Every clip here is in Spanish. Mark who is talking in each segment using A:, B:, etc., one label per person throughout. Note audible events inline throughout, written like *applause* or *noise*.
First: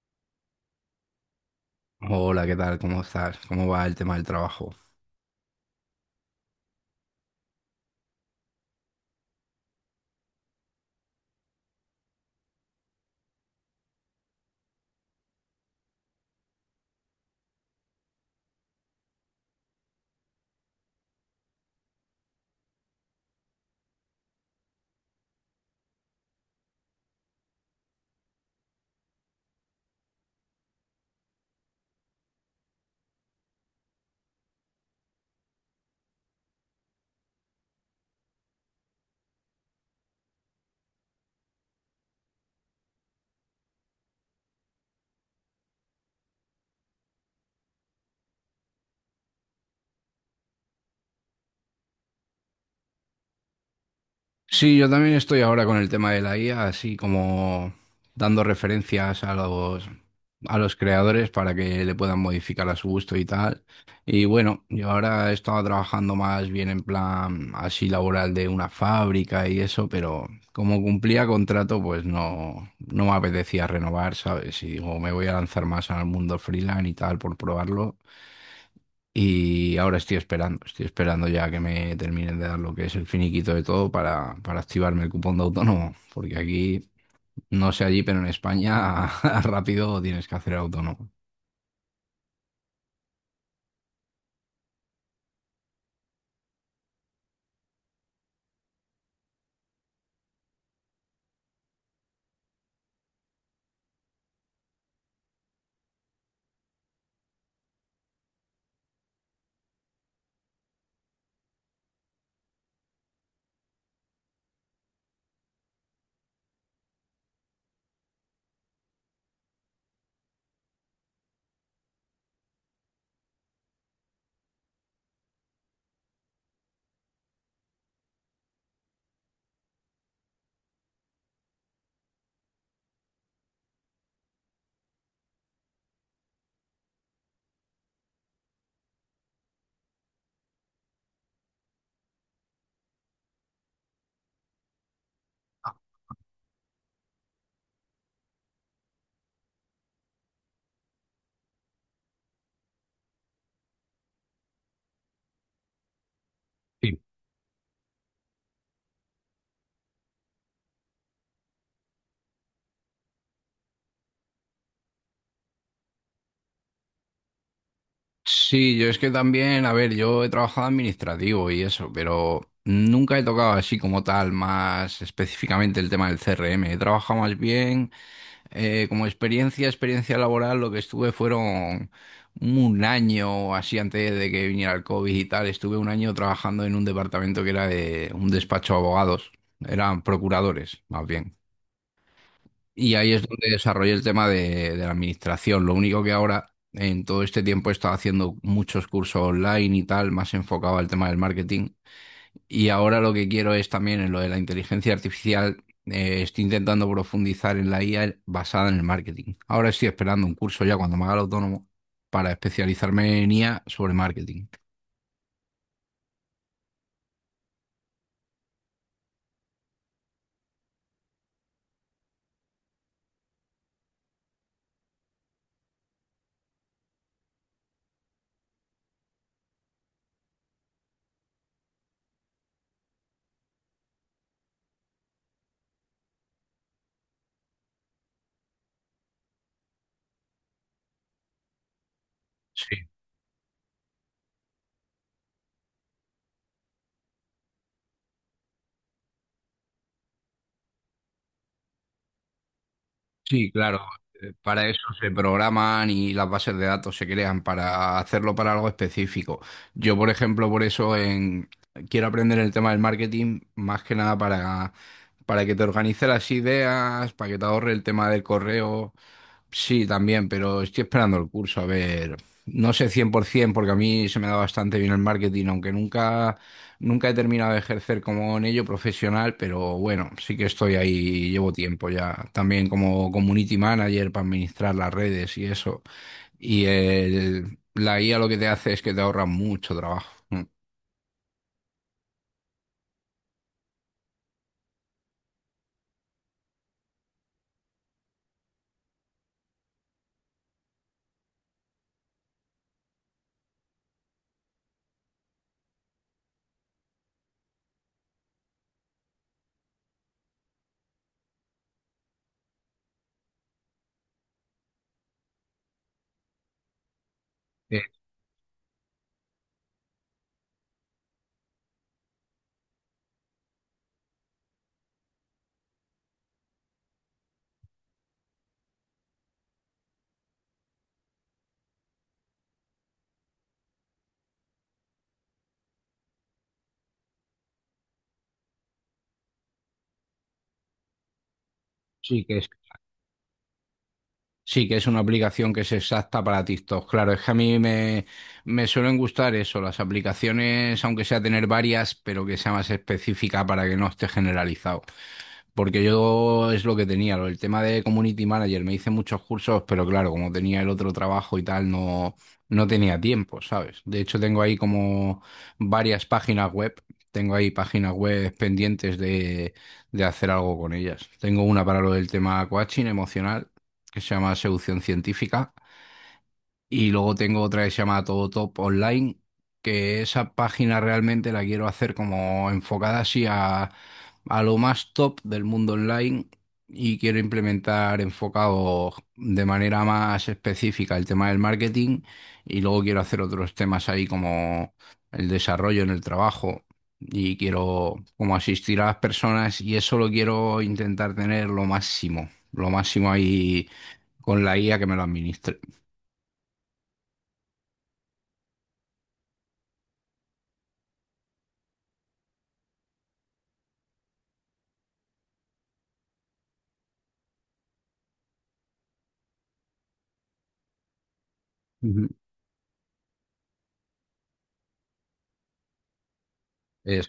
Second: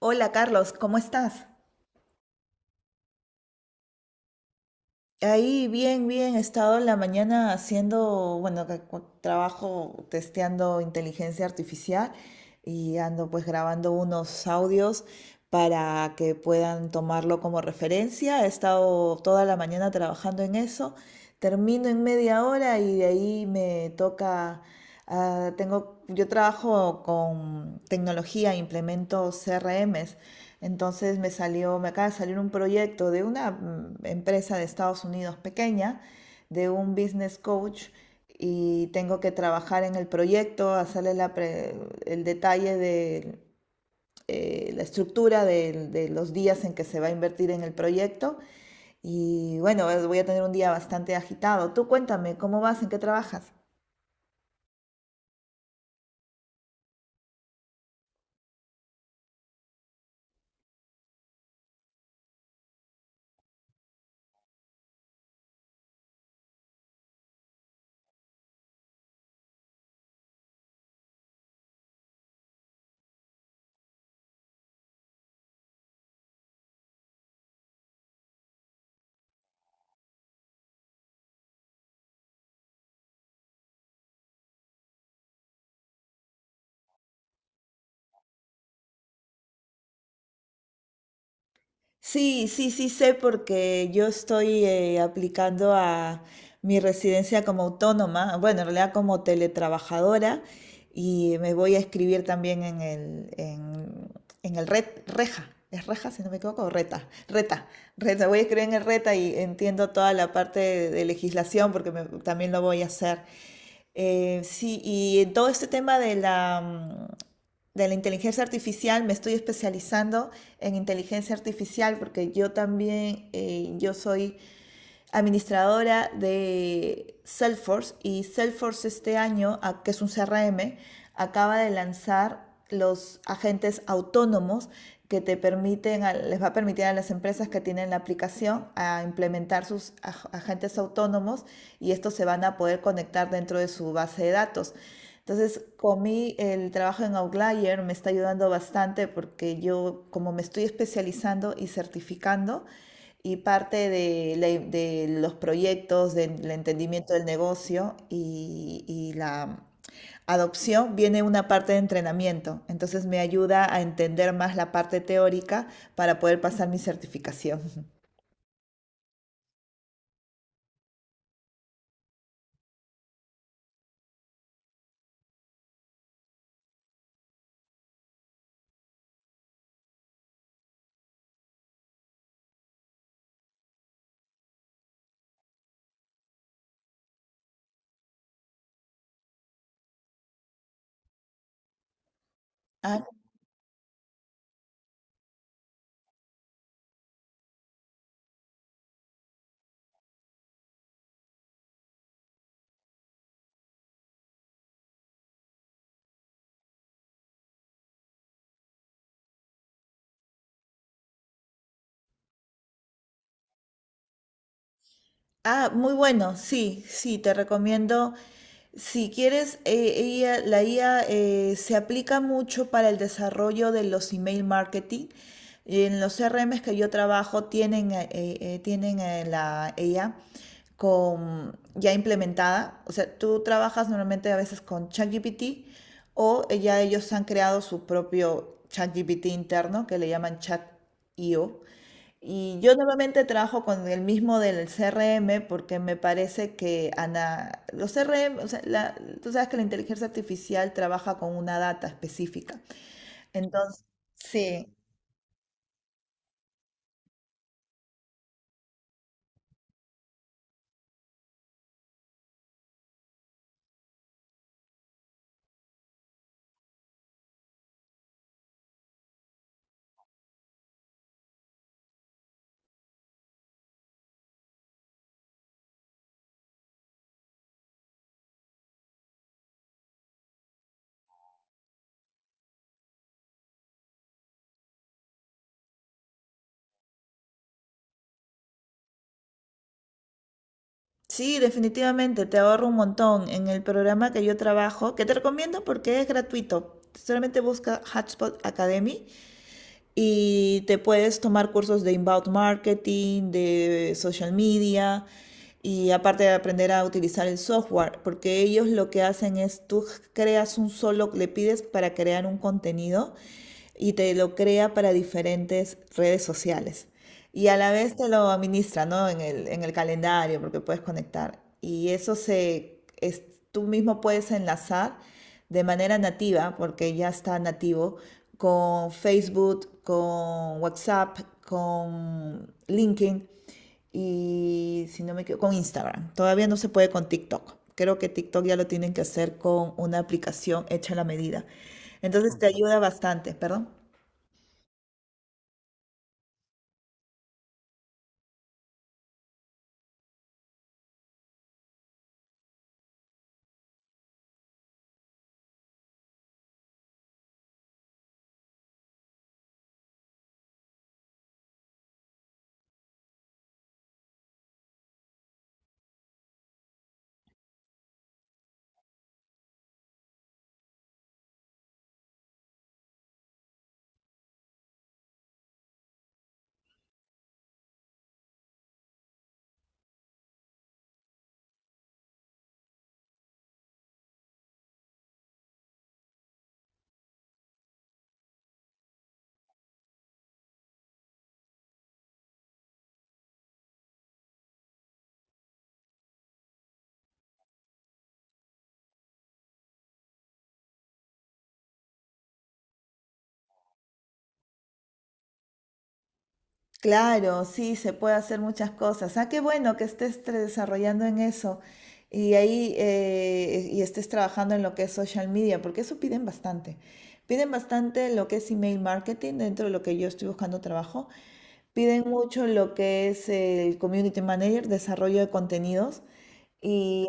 A: Hola Carlos, ¿cómo estás?
B: Hola, ¿qué tal? ¿Cómo estás? ¿Cómo va el tema del trabajo?
A: Ahí bien, bien, he estado en la mañana haciendo, bueno, trabajo testeando inteligencia artificial y ando pues grabando unos audios para que puedan tomarlo como referencia. He estado toda la mañana trabajando en eso, termino en media hora y de ahí me toca, tengo, yo trabajo con tecnología, implemento CRMs. Entonces me salió, me acaba de salir un proyecto de una empresa de Estados Unidos pequeña, de un business coach, y tengo que trabajar en el proyecto, el detalle de la estructura de los días en que se va a invertir en el proyecto. Y bueno, voy a tener un día bastante agitado. Tú cuéntame, ¿cómo vas? ¿En qué trabajas?
B: Sí, yo también estoy ahora con el tema de la IA, así como dando referencias a los creadores para que le puedan modificar a su gusto y tal. Y bueno, yo ahora estaba trabajando más bien en plan así laboral de una fábrica y eso, pero como cumplía contrato, pues no, no me apetecía renovar, ¿sabes? Y digo, me voy a lanzar más al mundo freelance y tal por probarlo. Y ahora estoy esperando ya que me terminen de dar lo que es el finiquito de todo para activarme el cupón de autónomo, porque aquí, no sé allí, pero en España *laughs* rápido tienes que hacer autónomo.
A: Sí, sí, sí sé porque yo estoy aplicando a mi residencia como autónoma, bueno, en realidad como teletrabajadora y me voy a escribir también en el RET, REJA, es REJA si no me equivoco, o RETA, RETA, RETA, voy a escribir en el RETA y entiendo toda la parte de legislación porque también lo voy a hacer. Sí, y en todo este tema de la, de la inteligencia artificial, me estoy especializando en inteligencia artificial porque yo también, yo soy administradora de Salesforce y Salesforce este año, que es un CRM, acaba de lanzar los agentes autónomos que te permiten, les va a permitir a las empresas que tienen la aplicación a implementar sus agentes autónomos y estos se van a poder conectar dentro de su base de datos. Entonces, con mí el trabajo en Outlier me está ayudando bastante porque yo, como me estoy especializando y certificando, y parte de, de los proyectos, del
B: Sí.
A: entendimiento del negocio y la adopción, viene una parte de entrenamiento. Entonces me ayuda a entender más la parte teórica para poder pasar mi certificación.
B: Sí, yo es que también, a ver, yo he trabajado administrativo y eso, pero nunca he tocado así como tal, más específicamente el tema del CRM. He trabajado más bien. Como experiencia laboral, lo que estuve fueron un año o así antes de que viniera el COVID y tal. Estuve un año trabajando en un departamento que era de un despacho de abogados, eran procuradores más bien. Y ahí
A: *laughs*
B: es donde desarrollé el tema de la administración. Lo único que ahora, en todo este tiempo, he estado haciendo muchos cursos online y tal, más enfocado al tema del marketing. Y ahora lo que quiero es también en lo de la inteligencia artificial. Estoy intentando profundizar en la IA basada en el marketing. Ahora estoy esperando un curso ya cuando me haga el autónomo para especializarme en IA sobre marketing.
A: Ah, muy bueno, sí, sí, te recomiendo. Si quieres, la IA, se aplica mucho para el desarrollo de los email marketing. En los CRMs que yo trabajo tienen, tienen la IA con, ya implementada. O sea, tú trabajas normalmente a veces con ChatGPT o ya ellos han creado su propio ChatGPT interno que le llaman ChatIO y yo
B: Sí.
A: normalmente trabajo con el mismo del CRM porque me parece que los CRM, o sea, la- tú sabes que la inteligencia artificial trabaja con una data específica.
B: Sí, claro.
A: Entonces,
B: Para
A: sí,
B: eso se programan y las bases de datos se crean para hacerlo para algo específico. Yo, por ejemplo, por eso quiero aprender el tema del marketing más que nada para que te organice las ideas, para que te ahorre el tema del correo. Sí, también, pero estoy esperando el curso. A ver, no sé 100% porque a mí se me da bastante bien el marketing, aunque nunca he terminado de ejercer como en ello profesional, pero bueno, sí que estoy ahí, llevo tiempo ya, también como community manager para administrar las redes y eso. Y la IA lo que te hace es que te ahorra mucho trabajo. Mm.
A: sí, definitivamente te ahorro un montón. En el programa que yo trabajo, que te recomiendo porque es gratuito, solamente busca Hotspot Academy y te puedes tomar cursos de inbound marketing, de social media y aparte de aprender a utilizar el software, porque ellos lo que hacen es tú creas un solo, le pides para crear un contenido y te lo crea para diferentes redes sociales y a la
B: Eh,
A: vez te lo administra, ¿no? En el calendario, porque puedes conectar. Y eso se, es- tú mismo puedes enlazar de manera nativa, porque ya está nativo, con Facebook, con WhatsApp, con LinkedIn y, si no me equivoco, con Instagram. Todavía no se puede con TikTok. Creo que TikTok ya lo tienen que hacer con una aplicación hecha a la medida.
B: Sí que
A: Entonces te
B: es,
A: ujú ayuda bastante, perdón.
B: sí que es una aplicación que es exacta para TikTok. Claro, es que a mí me suelen gustar eso, las aplicaciones, aunque sea tener varias, pero que sea más específica para que no esté generalizado. Porque yo es lo que tenía, el tema de community manager, me hice muchos cursos, pero claro, como tenía el otro trabajo y tal, no, no tenía tiempo, ¿sabes? De hecho, tengo ahí como varias páginas web, tengo ahí páginas web pendientes de hacer algo con ellas. Tengo una para lo del tema coaching emocional, que se llama Seducción Científica. Y luego tengo otra que se llama Todo Top Online, que esa página realmente la quiero hacer como enfocada así a lo más top del mundo online y quiero implementar enfocado de manera más específica el tema del marketing y luego quiero hacer otros temas ahí como el desarrollo en el trabajo y quiero como asistir a las personas y eso lo quiero intentar tener lo máximo ahí con la IA que me lo administre.
A: Claro, sí, se puede hacer muchas cosas. Ah, qué bueno que estés desarrollando en eso y ahí y estés trabajando en lo que es social media, porque eso piden bastante. Piden bastante lo que es email marketing dentro de lo que yo estoy buscando trabajo. Piden
B: Ujú.
A: mucho lo que es el community manager, desarrollo de contenidos y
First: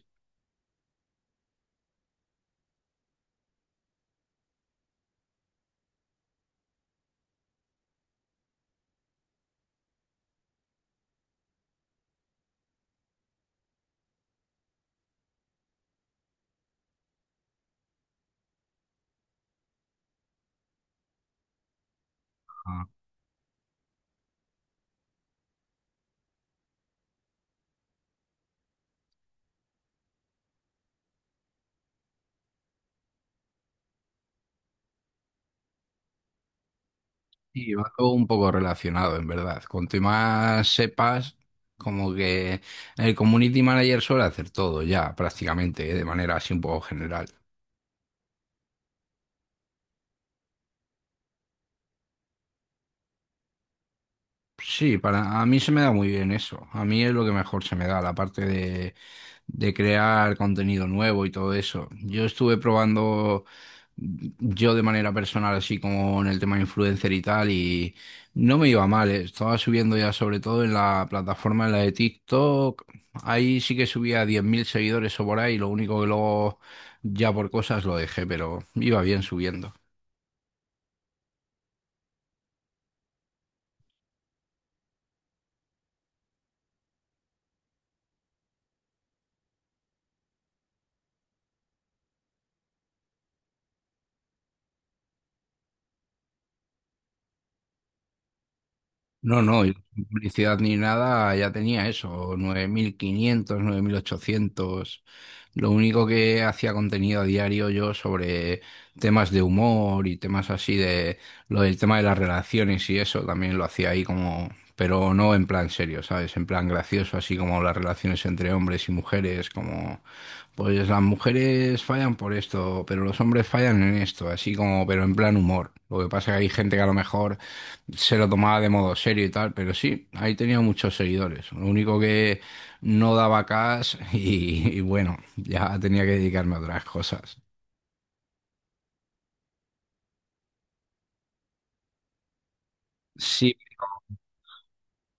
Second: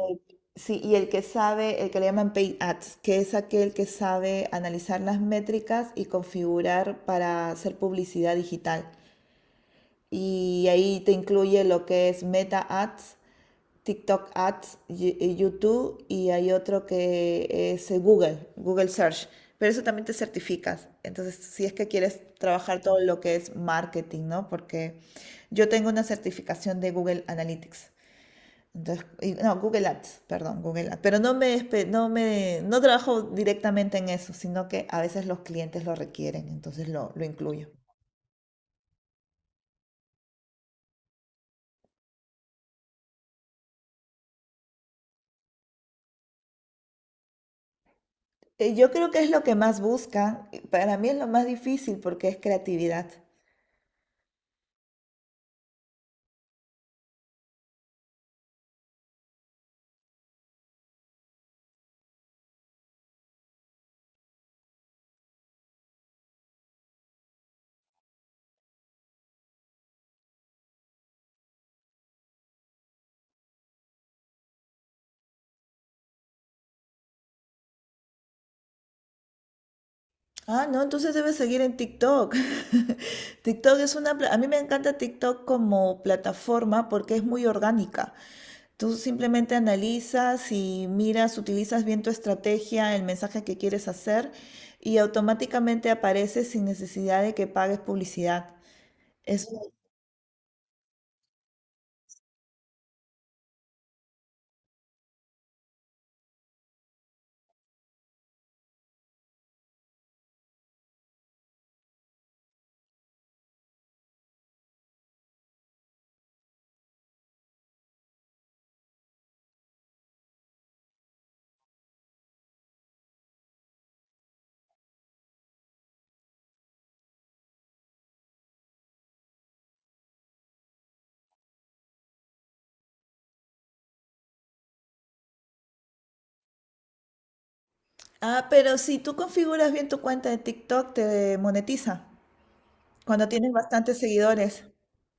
A: sí, y el que sabe, el que le llaman paid ads, que es aquel que sabe analizar las métricas y configurar para hacer publicidad digital. Y ahí te incluye lo que es Meta Ads, TikTok Ads, YouTube y hay otro que es Google, Google Search. Pero eso también te certificas. Entonces, si es que quieres trabajar
B: Ah,
A: todo lo que es marketing, ¿no? Porque yo tengo una certificación de Google Analytics. Entonces, no, Google Ads, perdón, Google Ads. Pero no me, no trabajo directamente en eso, sino que a veces los clientes lo requieren, entonces lo incluyo.
B: y va todo un poco relacionado, en verdad. Cuanto más sepas, como que el community manager suele hacer todo ya, prácticamente, ¿eh? De manera así un poco general.
A: Yo creo que es lo que más buscan. Y para mí es lo más difícil porque es creatividad.
B: Sí, para a mí se me da muy bien eso. A mí es lo que mejor se me da, la parte de crear contenido nuevo y todo eso. Yo estuve probando yo de manera personal, así como en el tema influencer y tal, y no me iba mal. Estaba subiendo ya sobre todo en la plataforma, en la de TikTok. Ahí sí que subía 10.000 seguidores o por ahí, lo único que luego ya por cosas lo dejé, pero iba bien subiendo.
A: Ah, no, entonces debes seguir en TikTok. *laughs* TikTok es una... a mí me encanta TikTok como plataforma porque es muy orgánica. Tú simplemente analizas y miras, utilizas bien tu estrategia, el mensaje que quieres hacer y automáticamente aparece sin necesidad de que pagues publicidad.
B: No,
A: Es...
B: no, yo sin publicidad ni nada, ya tenía eso, nueve mil quinientos, 9.800. Lo único que hacía contenido a diario yo sobre temas de humor y temas así de lo del tema de las relaciones y eso también lo hacía ahí como, pero no en plan serio, ¿sabes? En plan gracioso, así como las relaciones entre hombres y mujeres, como pues las mujeres fallan por esto, pero los hombres fallan en esto, así como, pero en plan humor. Lo que pasa es que hay gente que a lo mejor se lo tomaba de modo serio y tal, pero sí, ahí tenía muchos seguidores. Lo único que no daba cash *laughs* y bueno, ya tenía que dedicarme a otras cosas.
A: ah, pero si tú configuras bien tu cuenta de TikTok, te monetiza cuando tienes
B: Sí,
A: bastantes seguidores.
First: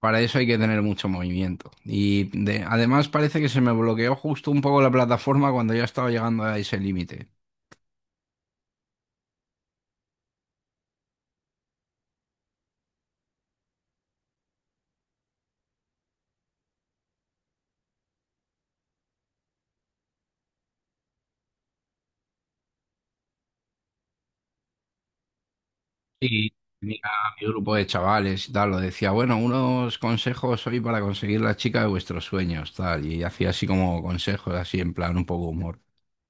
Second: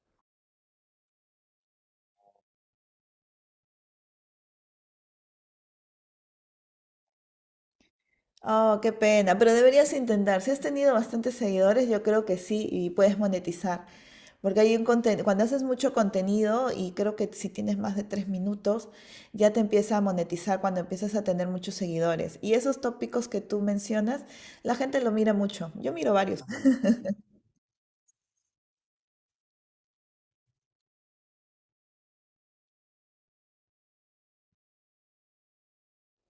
B: para eso hay que tener mucho movimiento. Y además parece que se me bloqueó justo un poco la plataforma cuando ya estaba llegando a ese límite.
A: Oh, qué pena, pero deberías intentar. Si has tenido bastantes seguidores, yo creo que sí y puedes monetizar. Porque hay un conten- cuando haces mucho contenido y creo que si tienes más de tres minutos, ya te empieza a monetizar cuando empiezas a tener muchos seguidores. Y esos tópicos que tú mencionas, la gente lo mira mucho. Yo miro varios.
B: Y tenía mi grupo de chavales y tal, lo decía, bueno, unos consejos hoy para conseguir la chica de vuestros sueños, tal, y hacía así como consejos, así en plan un poco humor.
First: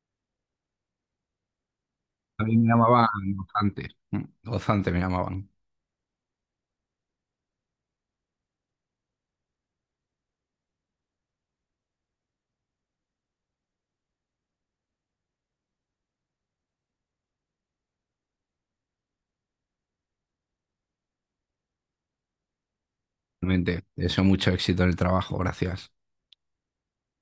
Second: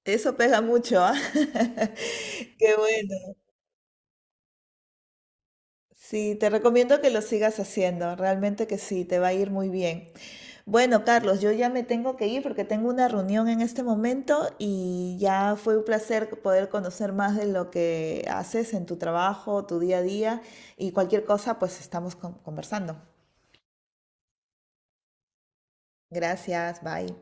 A: Eso pega mucho, ¿ah? *laughs*
B: A mí me
A: Qué
B: llamaban
A: bueno.
B: gozante, gozante me llamaban,
A: Sí, te recomiendo que lo sigas haciendo. Realmente que sí, te va a ir muy bien. Bueno, Carlos, yo ya me tengo que ir porque tengo una reunión en este momento y ya fue un placer poder conocer más de lo que haces en tu trabajo, tu día a día y cualquier cosa, pues estamos conversando.
B: realmente. Deseo mucho éxito en el trabajo, gracias.
A: Gracias, bye.